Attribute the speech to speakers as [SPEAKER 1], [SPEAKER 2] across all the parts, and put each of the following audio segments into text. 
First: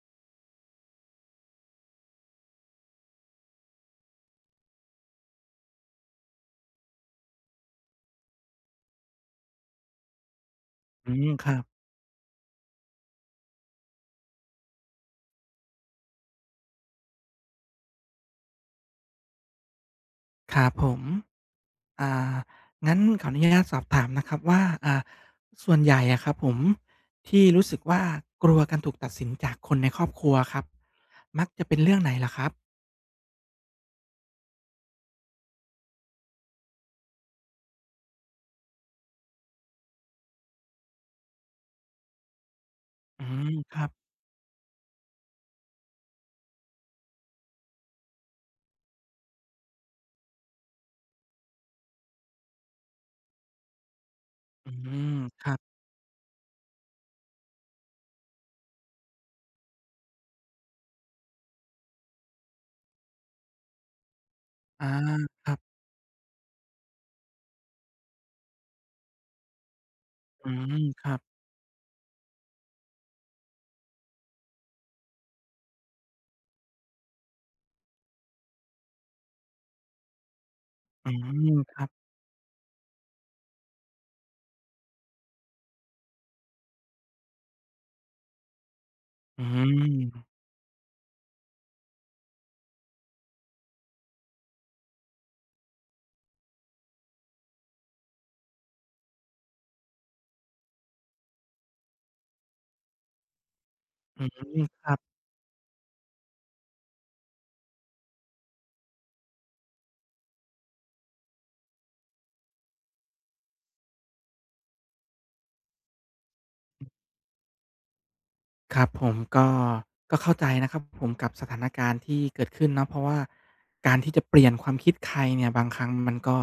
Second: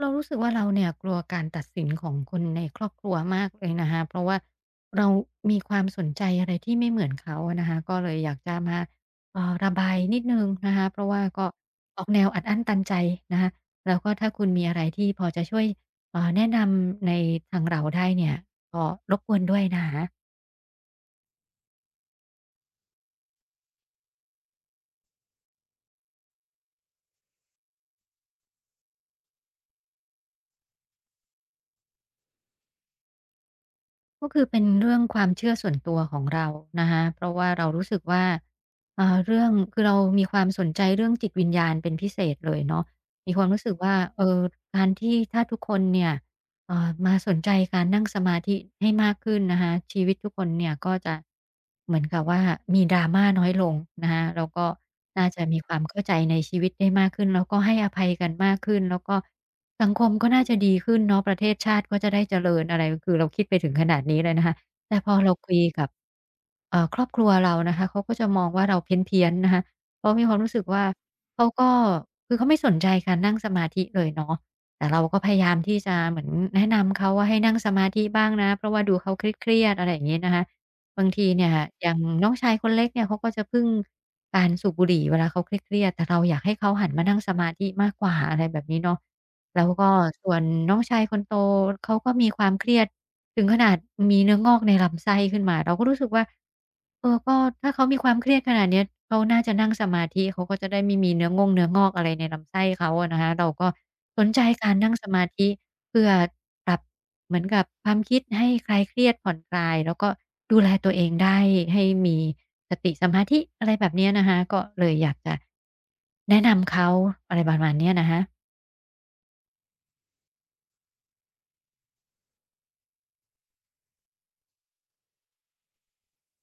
[SPEAKER 1] เรารู้สึกว่าเราเนี่ยกลัวการตัดสินของคนในครอบครัวมากเลยนะคะเพราะว่าเรามีความสนใจอะไรที่ไม่เหมือนเขาอะนะคะก็เลยอยากจะมาระบายนิดนึงนะคะเพราะ
[SPEAKER 2] อื
[SPEAKER 1] ว่า
[SPEAKER 2] มค
[SPEAKER 1] ก็
[SPEAKER 2] รับ
[SPEAKER 1] ออกแนวอัดอั้นตันใจนะคะแล้วก็ถ้าคุณมีอะไรที่พอจะช่วยแนะนำในทางเราได้เนี่ยก็รบกวนด้วยนะคะ
[SPEAKER 2] ครับผม อ่า งั้นขออนุญาตสอบถามนะครับว่าส่วนใหญ่อะครับผมที่รู้สึกว่ากลัวการถูกตัดสินจากคนในครอบครัวครับมักจะเป็นเรื่องไหนเหรอครับ
[SPEAKER 1] ก็คือเป็นเรื่องความเชื่อส่วนตัวของเรานะคะเพราะว่าเรารู้สึกว่าเรื่องคือเรามีความสนใจเรื่องจิตวิญญาณเป็นพิเศษเลยเนาะ
[SPEAKER 2] อื
[SPEAKER 1] มีควา
[SPEAKER 2] ม
[SPEAKER 1] มรู้สึ
[SPEAKER 2] ค
[SPEAKER 1] ก
[SPEAKER 2] รับ
[SPEAKER 1] ว่าเออการที่ถ้าทุกคนเนี่ยมาสนใจการนั่งสมาธิให้มากขึ้นนะคะชีวิตทุกคนเนี่ยก็จะ เหมือนกับว่ามี drama น้อยลงนะคะแล้วก็
[SPEAKER 2] อืม
[SPEAKER 1] น่า
[SPEAKER 2] ค
[SPEAKER 1] จะ
[SPEAKER 2] รั
[SPEAKER 1] มีค
[SPEAKER 2] บ
[SPEAKER 1] วามเข้าใจในชีวิตได้มากขึ้นแล้วก็ให้อภัยกันมากขึ้นแล้วก็ สังคมก็น่าจะดีขึ้นเนาะประเทศชาติก็จะได้เจริญอะไรคือเราคิดไปถึงขนาดนี้เลยนะคะ
[SPEAKER 2] อา
[SPEAKER 1] แต่พอเรา
[SPEAKER 2] ค
[SPEAKER 1] คุ
[SPEAKER 2] รับ
[SPEAKER 1] ยกับครอบครัวเรานะคะเขาก็จะมองว่าเราเพี้ยนๆนะคะเพราะมีความ
[SPEAKER 2] อื
[SPEAKER 1] รู้สึกว่า
[SPEAKER 2] มครับ
[SPEAKER 1] เขาก็คือเขาไม่สนใจการนั่งสมาธิเลยเนาะแต่เราก็พยายามที่จะเหมือนแนะนำเขาว่าให้นั่งสมาธิบ้างนะเพราะว่าดูเขาเครียดๆอะไรอย่างงี้นะคะบา
[SPEAKER 2] อื
[SPEAKER 1] งที
[SPEAKER 2] ม
[SPEAKER 1] เนี่ย
[SPEAKER 2] ครั
[SPEAKER 1] อ
[SPEAKER 2] บ
[SPEAKER 1] ย่างน้องชายคนเล็กเนี่ยเขาก็จะพึ่งการสูบบุหรี่เวลาเขาเครียดๆแต่เราอยากให้เขาหันมานั่งสมาธิมากกว่าอะไรแบบนี้เนาะ
[SPEAKER 2] อื
[SPEAKER 1] แล้วก็
[SPEAKER 2] ม
[SPEAKER 1] ส่วนน้องชายคนโตเขาก็มีความเครียดถึงขนาดมีเนื้องอกในลำไส้ขึ้นมาเราก็รู้สึกว่าเออก็ถ้าเขามีความเครียดขนาดเนี้ยเขาน่าจะนั่งสมาธิเขาก็จะได้ไม่มีเนื้องอกอะไรในลำไส้เขาอะนะคะเราก็ส
[SPEAKER 2] อื
[SPEAKER 1] นใจ
[SPEAKER 2] ม
[SPEAKER 1] การ
[SPEAKER 2] ค
[SPEAKER 1] นั่
[SPEAKER 2] รั
[SPEAKER 1] งส
[SPEAKER 2] บ
[SPEAKER 1] มาธิเพื่อปรับเหมือนกับความคิดให้คลายเครียดผ่อนคลายแล้วก็ดูแลตัวเองได้ให้มีสติสมาธิอะไรแบบเนี้ยนะคะก็เลยอยากจะแนะนำเขาอะไรประมาณเนี้ยนะคะ
[SPEAKER 2] ครับผมก็เข้าใจนะครับผมกับสถานการณ์ที่เกิดขึ้นเนาะเพราะว่าการที่จะเปลี่ยนความคิดใครเนี่ยบางครั้งมันก็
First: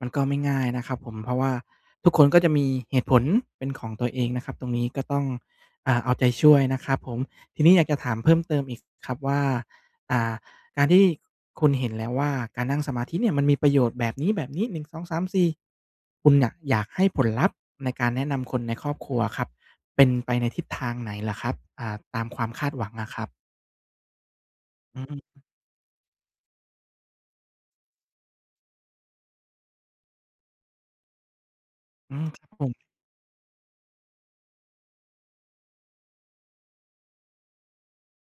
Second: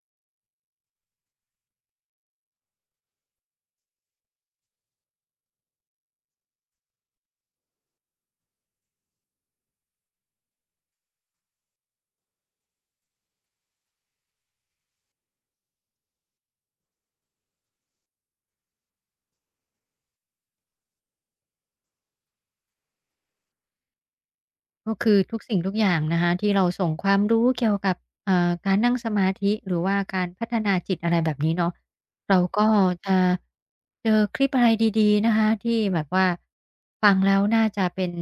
[SPEAKER 2] มันก็ไม่ง่ายนะครับผมเพราะว่าทุกคนก็จะมีเหตุผลเป็นของตัวเองนะครับตรงนี้ก็ต้องเอาใจช่วยนะครับผมทีนี้อยากจะถามเพิ่มเติมอีกครับว่าอ่าการที่คุณเห็นแล้วว่าการนั่งสมาธิเนี่ยมันมีประโยชน์แบบนี้ๆหนึ่งสองสามสี่ คุณเนี่ยอยากให้ผลลัพธ์ในการแนะนำคนในครอบครัวครับเป็นไปในทิศทางไหนล่ะครับตามความคาดหวังอะครับ
[SPEAKER 1] ก็
[SPEAKER 2] อื
[SPEAKER 1] คือทุ
[SPEAKER 2] ม
[SPEAKER 1] กสิ่งทุกอย่างนะคะที่เราส่งความรู้เกี่ยวกับการนั่งสมาธิหรือว่าการพัฒนาจิตอะไรแบบนี้เนาะ
[SPEAKER 2] อืมค
[SPEAKER 1] เรา
[SPEAKER 2] รับผ
[SPEAKER 1] ก็
[SPEAKER 2] ม
[SPEAKER 1] จะเจอคลิปอะไรดีๆนะคะที่แบบว่าฟังแล้วน่าจะเป็น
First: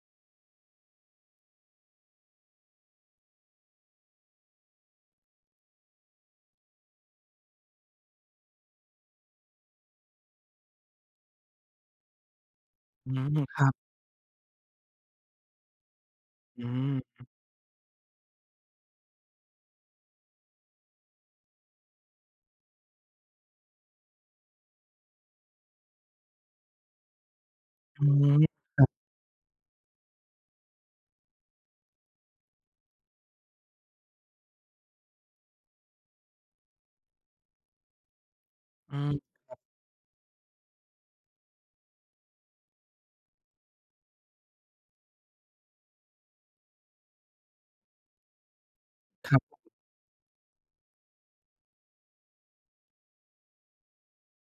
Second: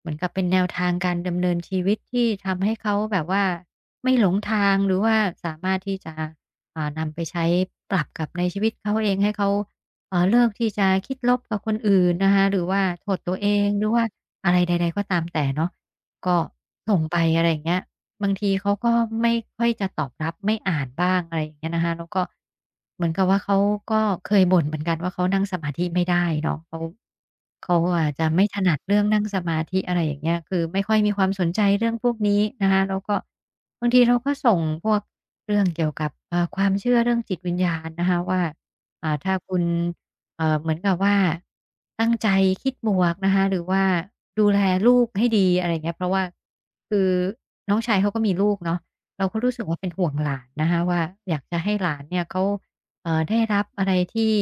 [SPEAKER 1] เหมือนกับเป็นแนวทางการดำเนินชีวิตที่ทำให้เขาแบบว่าไม่หลงทางหรือว่าสามารถที่จะนำไปใช้ปรับกับในชีวิตเขาเองให้เขาเลิกที่จะคิดลบกับคนอื่นนะคะหรือว่าโท
[SPEAKER 2] อื
[SPEAKER 1] ษตัว
[SPEAKER 2] ม
[SPEAKER 1] เอ
[SPEAKER 2] ครั
[SPEAKER 1] งห
[SPEAKER 2] บ
[SPEAKER 1] รือว่าอะไรใดๆก็ตามแต่เนาะ ก็
[SPEAKER 2] อืม
[SPEAKER 1] ส่งไปอะไรอย่างเงี้ยบางทีเขาก็ไม่ค่อยจะตอบรับไม่อ่านบ้างอะไรอย่างเงี้ยนะคะแล้วก็เหมือนกับว่าเขาก็เคยบ่นเหมือนกันว่าเขานั่งสมาธิไม่ได้เนาะเขา
[SPEAKER 2] อื
[SPEAKER 1] อาจจะไม่
[SPEAKER 2] ม
[SPEAKER 1] ถนัดเรื่องนั่งสมาธิอะไรอย่างเงี้ยคือไม่ค่อยมีความสนใจเรื่องพวกนี้นะคะแล้วก็บางทีเราก็ส่งพวกเรื่องเกี่ยวกับความเชื่อเรื่องจิตวิญญาณนะคะว่า
[SPEAKER 2] อื
[SPEAKER 1] ถ้า
[SPEAKER 2] ม
[SPEAKER 1] คุณ เหมือนกับว่าตั้งใจคิดบวกนะคะหรือว่าดูแลลูกให้ดีอะไรอย่างเงี้ยเพราะว่าคือน้องชายเขาก็มีลูกเนาะเรา
[SPEAKER 2] ค
[SPEAKER 1] ก็รู้
[SPEAKER 2] รับ
[SPEAKER 1] สึกว่าเป็นห่วงหลานนะคะว่าอยากจะให้หลานเนี่ยเขาได้รับอะไรที่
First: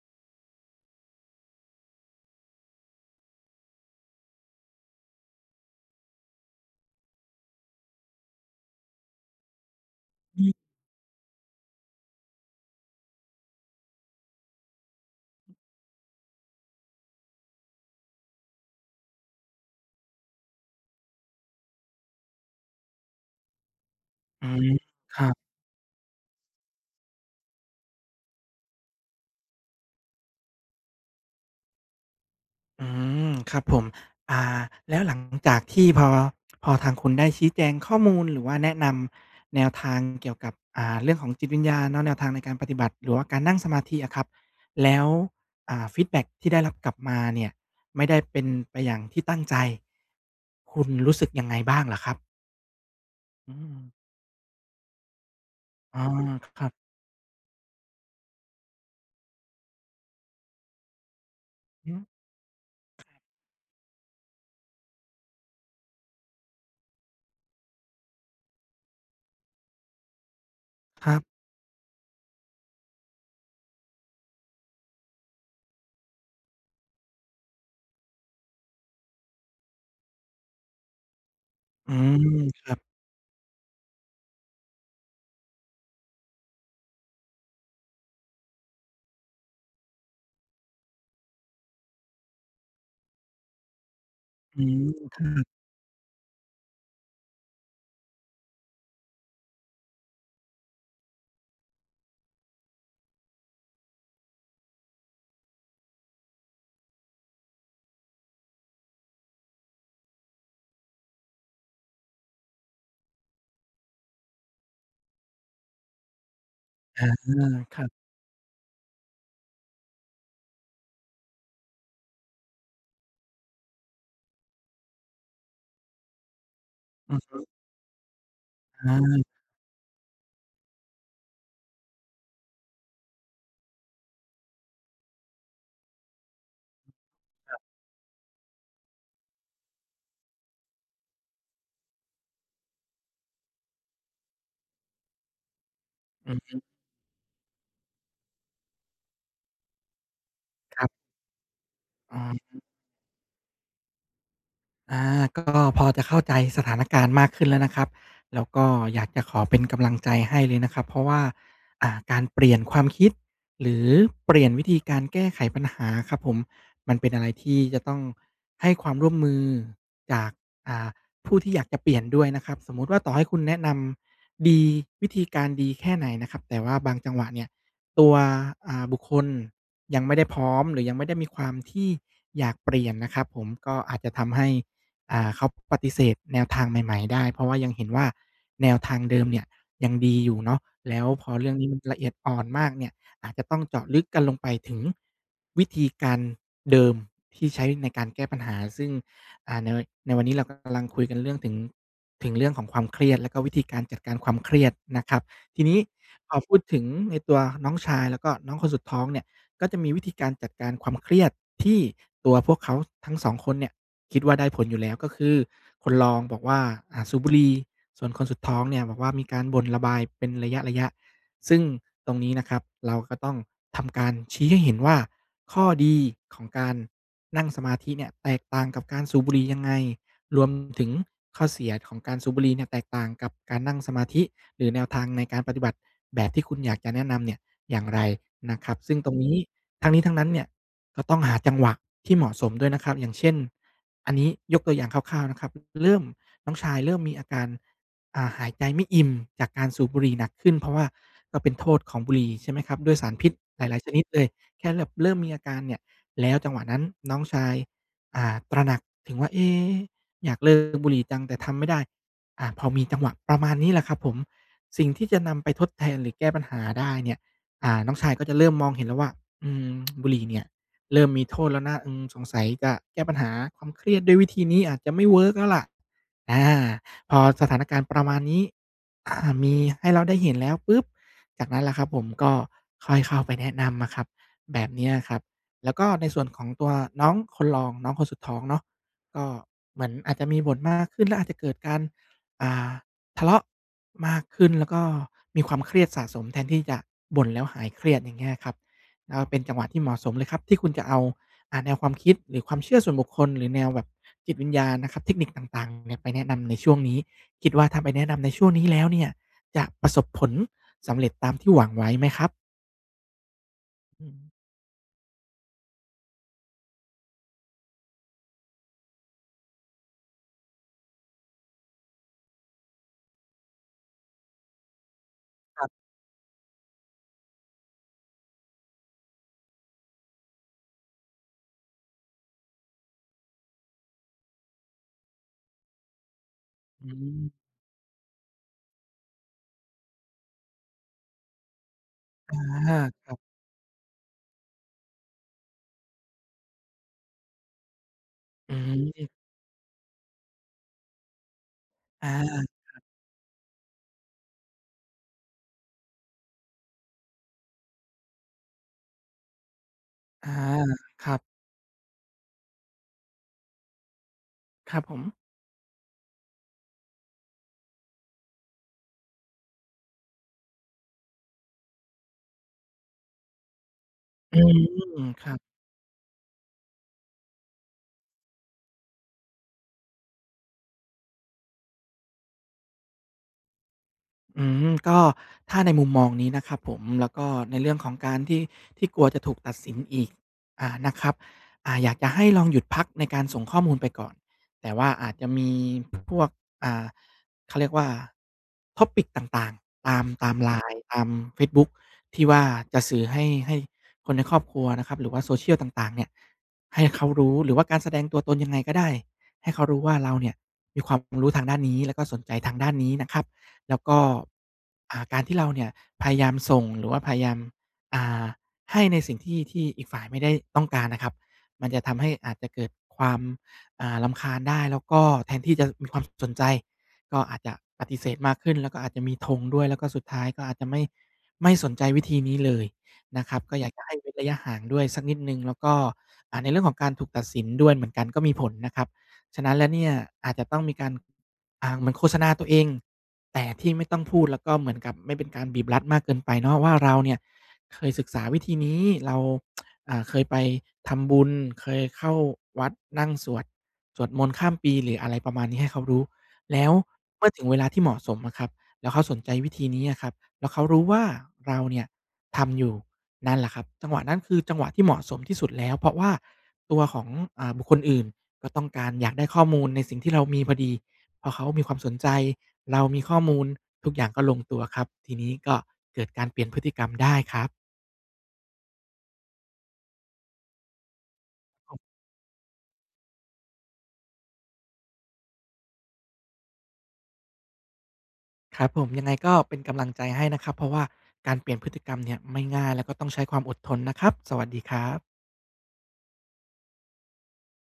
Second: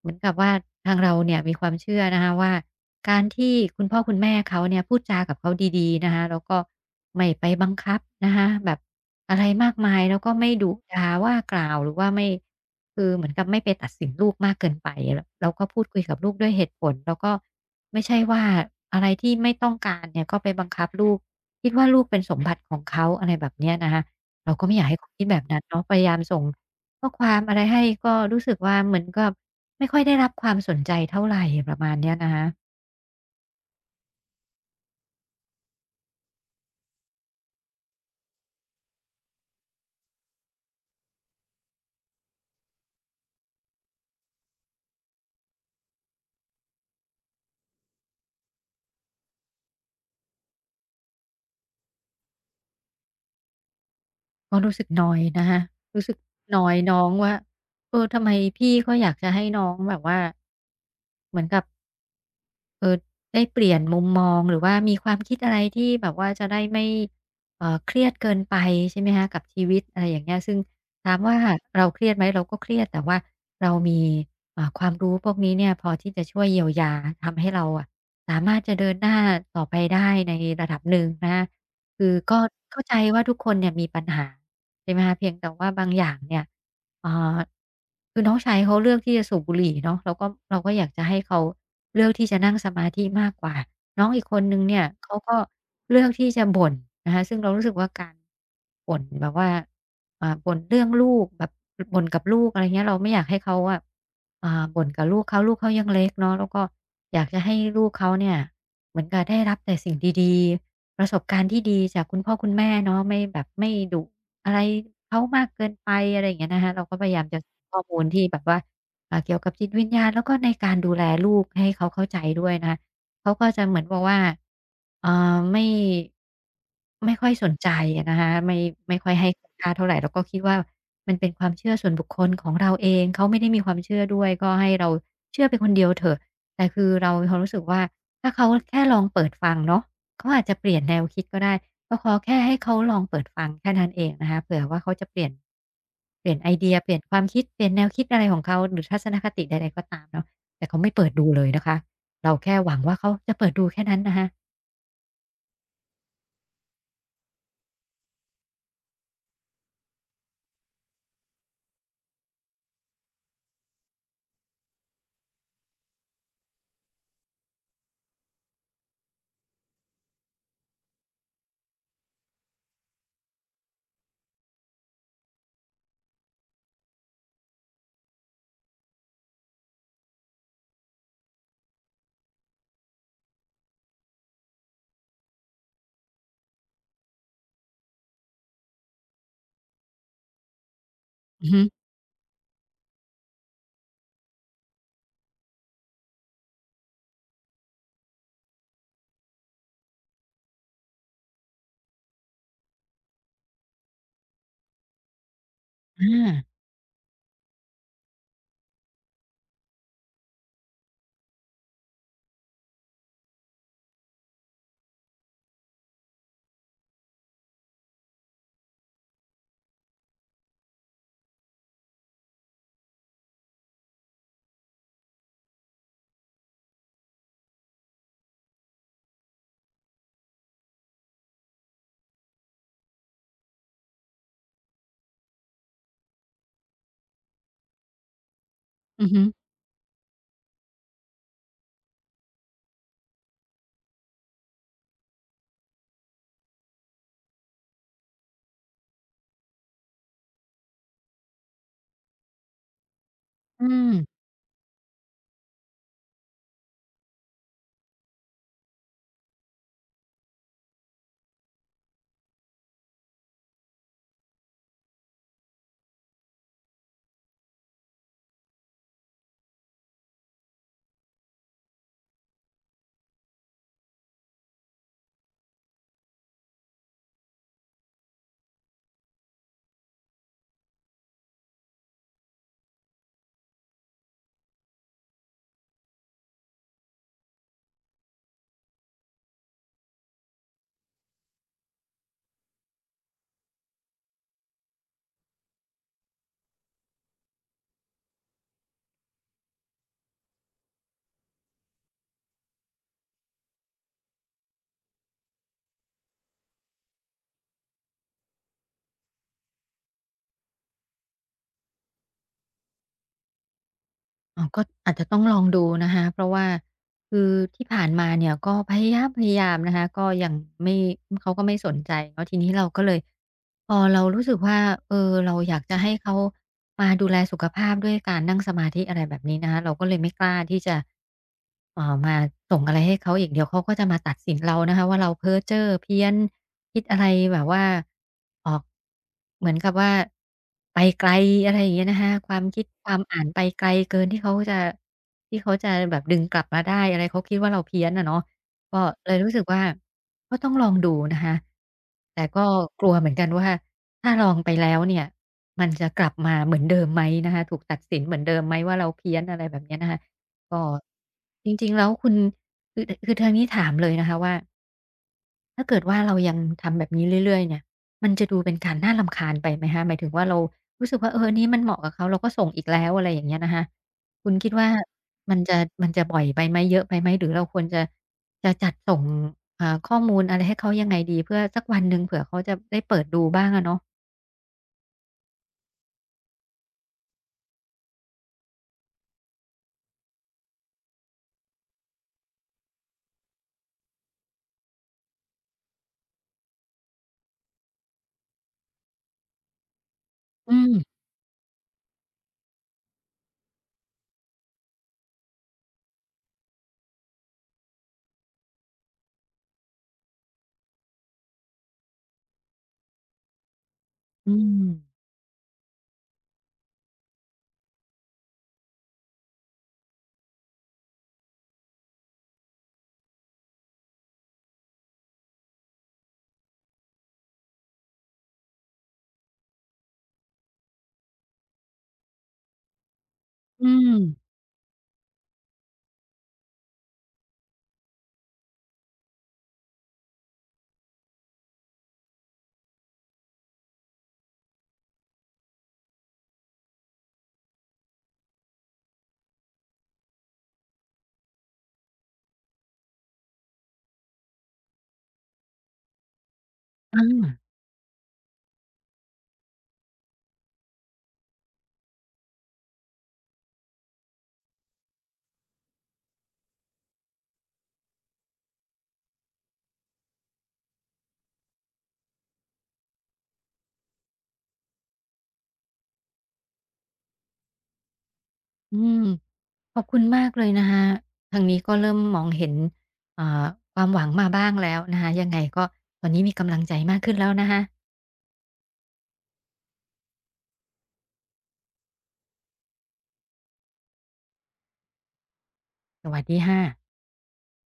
[SPEAKER 1] เหมือนกับว่าทางเราเนี่ยมีความเชื่อนะคะว่าการที่คุณพ่อคุณแม่เขาเนี่ยพูดจากับเขาดีๆนะคะแล้วก็ไม่ไปบังคับนะคะแบบอะไรมากมายแล้วก็ไม่ดุด่าว่ากล่าวหรือว่าไม่ คือเหมือนกับไม่ไปตัดสินลูกมากเกินไปแล้วเราก็พูดคุยกับลูกด้วยเหตุผลแล้วก็ไม่ใช่ว่าอะไรที่ไม่ต้องการเนี่ยก็ไปบังคับลูกคิดว่าลูกเป็นสมบัติของเขาอะไรแบบเนี้ยนะคะ
[SPEAKER 2] อื
[SPEAKER 1] เราก็
[SPEAKER 2] ม
[SPEAKER 1] ไม่อยากให้เขา
[SPEAKER 2] ค
[SPEAKER 1] คิ
[SPEAKER 2] รั
[SPEAKER 1] ดแบบ
[SPEAKER 2] บ
[SPEAKER 1] นั้นเนาะพยายามส่งข้อความอะไรให้ก็รู้สึกว่าเหมือนกับไม่ค่อยได้รับความสนใจเท่าไรประมาณเนี้ยนะคะ
[SPEAKER 2] อืมครับผมอ่าแล้วหลังจากที่พอทางคุณได้ชี้แจงข้อมูลหรือว่าแนะนำแนวทางเกี่ยวกับเรื่องของจิตวิญญาณเนาะแนวทางในการปฏิบัติหรือว่าการนั่งสมาธิอะครับแล้วฟีดแบ็กที่ได้รับกลับมาเนี่ยไม่ได้เป็นไปอย่างที่ตั้งใจคุณรู้สึกยังไงบ้างเหรอครับอืม
[SPEAKER 1] ก็รู้สึกนอยนะคะ
[SPEAKER 2] อ๋อ
[SPEAKER 1] รู้สึกน
[SPEAKER 2] ค
[SPEAKER 1] อ
[SPEAKER 2] รับ
[SPEAKER 1] ยน้องว่าเออทำไมพี่ก็อยากจะให้น้องแบบว่าเหมือนกับ
[SPEAKER 2] อืม
[SPEAKER 1] เออได้เปลี่ยนมุมมองหรือว่ามีความคิดอะไรที่แบบว่าจะได้ไม่เครียดเกินไปใช่ไหมคะกับชีวิตอะไรอย่างเงี้ยซึ่ง
[SPEAKER 2] ค
[SPEAKER 1] ถา
[SPEAKER 2] รั
[SPEAKER 1] ม
[SPEAKER 2] บ
[SPEAKER 1] ว่าเราเครียดไหมเราก็เครียดแต่ว่าเรามีความรู้พวกนี้เนี่ยพอที่จะช่วยเยียวยาทำให้เราอะสามารถจะเดินหน้าต่อไปได้ในระดับหนึ่งนะคะ
[SPEAKER 2] อื
[SPEAKER 1] คือ
[SPEAKER 2] ม
[SPEAKER 1] ก็
[SPEAKER 2] ครับ
[SPEAKER 1] เข้าใจว่าทุกคนเนี่ยมีปัญหา ใช่ไหมคะเพียงแต่ว่าบางอย่างเนี่ยเอ่อคือน้องชายเขาเลือกที่จะสูบบุหรี่เนาะเราก็อยากจะให้เขาเลือกที่จะนั่งสมาธิมากกว่าน้องอีกคนหนึ่
[SPEAKER 2] อื
[SPEAKER 1] งเนี่ย
[SPEAKER 2] ม
[SPEAKER 1] เขา
[SPEAKER 2] ครั
[SPEAKER 1] ก็
[SPEAKER 2] บ
[SPEAKER 1] เลือกที่จะบ่นนะคะซึ่งเรารู้สึกว่าการบ่นแบบว่าบ่นเรื่องลูกแบบบ่นกับลูกอะไรเงี้ยเราไม่อยากให้เขาอะอ่าบ่นกับลูกเขาลูกเขายังเล็กเนาะแล้วก็อยากจะให้ลูกเขาเนี่ยเหมือนกับได้รับแต่สิ่งดีๆ ประสบการณ์ที่ดีจากคุณพ่อคุณแม่เนาะไม่แบบไม่ดุอะไรเขามากเกินไปอะไรอย่างเงี้ยนะคะเราก็พ
[SPEAKER 2] อา
[SPEAKER 1] ยายามจะ
[SPEAKER 2] ค
[SPEAKER 1] ข้อ
[SPEAKER 2] รั
[SPEAKER 1] มูล
[SPEAKER 2] บ
[SPEAKER 1] ที่แบบว่าเกี่ยวกับจิตวิญญาณแล้วก็ในการดูแลลูกให้เขาเข้าใจด้วยนะคะเขาก็จะเหมือนบอกว่าเอ่อไม่
[SPEAKER 2] อื
[SPEAKER 1] ไม่
[SPEAKER 2] อ
[SPEAKER 1] ค่อยส
[SPEAKER 2] ฮึ
[SPEAKER 1] นใจอะนะคะไม่ค่อย
[SPEAKER 2] อา
[SPEAKER 1] ให้คุณค่าเท่าไรแล้วก็คิดว่ามันเป็นความเชื่อส่วนบุคคลของเราเองเขาไม่ได้มีความเชื่อด้วยก็ให้เราเชื่อไปคนเดียวเถอะแต่คือเรามีความรู้สึกว่าถ้าเขาแค่ลองเปิดฟังเนาะ เขาอาจจะเปลี่ยนแนวคิดก็ได้ก็ขอแค่ให้เขาลองเปิดฟังแค่นั้นเองนะคะเผื่อว่าเขาจะเปลี่ยนเป
[SPEAKER 2] อื
[SPEAKER 1] ลี่ยนไอ
[SPEAKER 2] ม
[SPEAKER 1] เดียเปลี่ยนความคิดเปลี่ยนแนวคิดอะไรของเขาหรือทัศนคติใดๆก็ตามเนาะแต่
[SPEAKER 2] ค
[SPEAKER 1] เขา
[SPEAKER 2] รั
[SPEAKER 1] ไม่
[SPEAKER 2] บ
[SPEAKER 1] เปิดดูเลยนะคะ
[SPEAKER 2] อ๋
[SPEAKER 1] เราแค่
[SPEAKER 2] อ
[SPEAKER 1] หวังว่าเขาจะเปิดดูแค่นั้นนะคะ
[SPEAKER 2] อาก็พอจะเข้าใจสถานการณ์มากขึ้นแล้วนะครับแล้วก็อยากจะขอเป็นกำลังใจให้เลยนะครับเพราะว่าการเปลี่ยนความคิดหรือเปลี่ยนวิธีการแก้ไขปัญหาครับผมมันเป็นอะไรที่จะต้องให้ความร่วมมือจากอ่าผู้ที่อยากจะเปลี่ยนด้วยนะครับสมมุติว่าต่อให้คุณแนะนำดีวิธีการดีแค่ไหนนะครับแต่ว่าบางจังหวะเนี่ยตัวบุคคลยังไม่ได้พร้อมหรือยังไม่ได้มีความที่อยากเปลี่ยนนะครับผมก็อาจจะทำให้ เขาปฏิเสธแนวทางใหม่ๆได้เพราะว่ายังเห็นว่าแนวทางเดิมเนี่ยยังดีอยู่เนาะแล้วพอ
[SPEAKER 1] อื
[SPEAKER 2] เรื่
[SPEAKER 1] อ
[SPEAKER 2] อง
[SPEAKER 1] ฮึ
[SPEAKER 2] นี้มันละเอียดอ่อนมากเนี่ยอาจจะต้องเจาะลึกกันลงไปถึงวิธีการเดิมที่ใช้ในการแก้ปัญหาซึ่งอ่าในในวันนี้เรากำลังคุยกันเรื่องถึงเรื่องของความเครียดแล้วก็วิธีการจัดการความเครียดนะครับทีนี้
[SPEAKER 1] อ
[SPEAKER 2] พอพู
[SPEAKER 1] า
[SPEAKER 2] ดถึงในตัวน้องชายแล้วก็น้องคนสุดท้องเนี่ยก็จะมีวิธีการจัดการความเครียดที่ตัวพวกเขาทั้งสองคนเนี่ย คิดว่าได้ผลอยู่แล้วก็คือคนรองบอกว่าสูบบุหรี่ส่วนคนสุดท้องเนี่ยบอกว่ามีการบ่นระบายเป็นระยะๆซึ่งตรงนี้นะครับเราก็ต้องทำการชี้ให้เห็นว่าข้อดีของการนั่งสมาธิเนี่ยแตกต่างกับการสูบบุหรี่ยังไงรวมถึงข้อเสียของการสูบบุหรี่เนี่ยแตกต่างกับการนั่งสมาธิหรือแนวทางในการปฏิบัติแบบที่คุณอยากจะแนะนำเนี่ยอย่างไรนะครับซึ่ง
[SPEAKER 1] อื
[SPEAKER 2] ต
[SPEAKER 1] อ
[SPEAKER 2] รง
[SPEAKER 1] ฮึ
[SPEAKER 2] นี้ทั้งนี้ทั้งนั้นเนี่ยก็ต้องหาจังหวะที่เหมาะสมด้วยนะครับอย่างเช่น อันนี้ยกตัวอย่างคร่าวๆนะครับเริ่มน้องชายเริ่มมีอาการหายใจไม่อิ่มจากการสูบบุหรี่หนักขึ้นเพราะว่าก็เป็นโทษของบุหรี่ใช่ไหมครับด้วยสารพิษห
[SPEAKER 1] อื
[SPEAKER 2] ลายๆชนิด
[SPEAKER 1] ม
[SPEAKER 2] เลยแค่แบบเริ่มมีอาการเนี่ยแล้วจังหวะนั้นน้องชายตระหนักถึงว่าเอ๊อยากเลิกบุหรี่จังแต่ทำไม่ได้พอมีจังหวะประมาณนี้แหละครับผมสิ่งที่จะนำไปทดแทนหรือแก้ปัญหาได้เนี่ยน้องชายก็จะเริ่มมองเห็นแล้วว่าอืมบุหรี่เนี่ย เริ่มมีโทษแล้วนะอืมสงสัยจะแก้ปัญหาความเครียดด้วยวิธีนี้อาจจะไม่เวิร์กแล้วล่ะอาพอสถานการณ์ประมาณนี้อ่ามีให้เราได้เห็นแล้วปุ๊บ จากนั้นล่ะครับผมก็ค่อยเข้าไปแนะนำอะครับแบบเนี้ยครับ แล้วก็ในส่วนของตัวน้องคนรองน้องคนสุดท้องเนาะก็เหมือนอาจจะมีบ่นมากขึ้นและอาจจะเกิดการอ่าทะเลาะมากขึ้นแล้วก็มีความเครียดสะสมแทนที่จะบ่นแล้วหายเครียดอย่างเงี้ยครับ แล้วเป็นจังหวะที่เหมาะสมเลยครับที่คุณจะเอาแนวความคิดหรือความเชื่อส่วนบุคคลหรือแนวแบบจิตวิญญาณนะครับเทคนิคต่างๆเนี่ยไปแนะนำในช่วงนี้คิดว่าถ้าไปแนะนำในช่วงนี้แล้วเนี่ยจะประสบผลสำเร็จตามที่หวังไว้ไหมครับอืม
[SPEAKER 1] อ๋อก็อาจจะต้องลองดูนะคะเพราะว่าคือที่ผ่านมาเนี่ยก็พยายามนะคะก็ยังไม่เขาก็ไม่สนใจเนาะทีนี้เราก็เลยพอเรารู้สึกว่าเออเราอยา
[SPEAKER 2] ค
[SPEAKER 1] ก
[SPEAKER 2] รั
[SPEAKER 1] จะ
[SPEAKER 2] บ
[SPEAKER 1] ให้เขามาดูแลสุขภาพด้วยการนั่งสมาธิอะไรแบบนี้นะคะเราก็เลยไม่กล้าที่จะมาส่งอะไรให้เขาอีกเดี๋ยวเขาก็จะมาตัดสินเรานะคะว่าเราเพ้อเจ้อเพี้ยนคิด
[SPEAKER 2] อื
[SPEAKER 1] อะไรแบบ
[SPEAKER 2] ม
[SPEAKER 1] ว่าออก เหมือนกับว่าไปไกลอะไรอย่างเงี้ยนะคะค
[SPEAKER 2] อา
[SPEAKER 1] วามคิดความ
[SPEAKER 2] ครั
[SPEAKER 1] อ่าน
[SPEAKER 2] บ
[SPEAKER 1] ไปไกลเกินที่เขาจะแบบดึงกลับมาได้อะไรเขาคิดว่าเราเพี้ยนอะเนาะ
[SPEAKER 2] อื
[SPEAKER 1] ก็เลย
[SPEAKER 2] ม
[SPEAKER 1] รู้สึกว่าก็ต้องลองดูนะคะ
[SPEAKER 2] อา
[SPEAKER 1] แต่ก็กลัวเหมือนกันว่าถ้าลองไปแล้วเนี่ยมันจะกลับมาเหมือนเดิมไหมนะคะถูกตัดสินเหมือนเดิมไหมว่าเราเพี้ยนอะไรแบบเนี้ยนะคะก็
[SPEAKER 2] ๆครับ
[SPEAKER 1] จริงๆแล้วคุณคือทางนี้ถามเลยนะคะว่า
[SPEAKER 2] ครับผม
[SPEAKER 1] ถ้าเกิดว่าเรายังทำแบบนี้เรื่อยๆเนี่ยมันจะดูเป็นการน่ารำคาญไปไหมคะหมายถึงว่าเรารู้สึกว่าเออนนี้มันเหมาะกับเขาเราก็ส่งอีกแล้วอะไรอย่างเงี้ยนะคะคุณ
[SPEAKER 2] อื
[SPEAKER 1] คิดว่า
[SPEAKER 2] มครั
[SPEAKER 1] มัน
[SPEAKER 2] บ
[SPEAKER 1] จะมันจะบ่อยไปไหมเยอะไปไหมหรือเราควรจะจัดส่งข้อมูลอะไรให้เขายังไงดีเพื่อสักวันหนึ่งเผื่อเขาจะได้เปิดดูบ้างอะเนาะ
[SPEAKER 2] อืมก็ถ้าในมุมมองนี้นะครับผมแล้วก็ในเรื่องของการที่กลัวจะถูกตัดสินอีกนะครับอยากจะให้ลองหยุดพักในการส่งข้อมูลไปก่อนแต่ว่าอาจจะมีพวกอ่าเขาเรียกว่า topic ต่างๆตามอืม
[SPEAKER 1] อืม
[SPEAKER 2] LINE ตามเฟซบุ๊กที่ว่าจะสื่อให้คนในครอบครัวนะครับหรือว่า Social ต่างๆเนี่ยให้เขารู้หรือว่าการแสดงตัวตนยังไงก็ได้ให้เขารู้ว่าเราเนี่ยมีความรู้ทางด้านนี้แล้วก็สนใจทางด้านนี้นะครับ แล้วก็
[SPEAKER 1] อืม
[SPEAKER 2] การที่เราเนี่ยพยายามส่งหรือว่าพยายามอ่าให้ในสิ่งที่อีกฝ่ายไม่ได้ต้องการนะครับมันจะทำให้อาจจะเกิดความรำคาญได้แล้วก็แทนที่จะมีความสนใจก็อาจจะปฏิเสธมากขึ้นแล้วก็อาจจะมีทงด้วยแล้วก็สุดท้ายก็อาจจะไม่สนใจวิธีนี้เลยนะครับก็อ
[SPEAKER 1] อื
[SPEAKER 2] ยากจะให้เว้นระยะ
[SPEAKER 1] ม
[SPEAKER 2] ห่างด้วยสักนิดหนึ่งแล้วก็ในเรื่องของการถูกตัดสินด้วยเหมือนกันก็มีผลนะครับฉะนั้นแล้วเนี่ยอาจจะต้องมีการเหมือนโฆษณาตัวเอง แต่ที่ไม่ต้องพูดแล้วก็เหมือนกับไม่เป็นการบีบรัดมากเกินไปเนาะว่าเราเนี่ยเคยศึกษาวิธีนี้เราเคยไปทำบุญเคยเข้าวัดนั่งสวดสวดมนต์ข้ามปีหรืออะไรประมาณนี้ให้เขารู้แล้ว
[SPEAKER 1] อา
[SPEAKER 2] เมื่อถึงเวลาที่เหมาะสมอะครับแล้วเขาสนใจวิธีนี้อะครับแล้วเขารู้ว่าเราเนี่ยทำอยู่นั่นแหละครับจังหวะนั้นคือจังหวะที่เหมาะสมที่สุดแล้วเพราะว่าตัวของบุคคลอื่น ก็ต้องการอยากได้ข้อมูลในสิ่งที่เรามีพอดีพอเขามีความสนใจเรามีข้อมูลทุกอย่างก็ลงตัวครับทีนี้ก็เกิดการเปลี่ยนพฤติกรรมได้ครับ
[SPEAKER 1] อืมขอบคุณมากเลยนะคะทางนี้ก็เริ่มมองเห็นอ่าความหวังมาบ้างแล้วนะคะยังไงก็ตอนนี้มีกำลังใจมากขึ้นแล้วนะคะ
[SPEAKER 2] ครับผมยังไงก็เป็นกำลังใจให้นะครับเพราะว่าการเปลี่ยนพฤติกรรมเนี่ยไม่ง่ายแล้วก็ต้องใช้ความอดทนนะครับสวัสดีครับ
[SPEAKER 1] สวัสดีค่ะ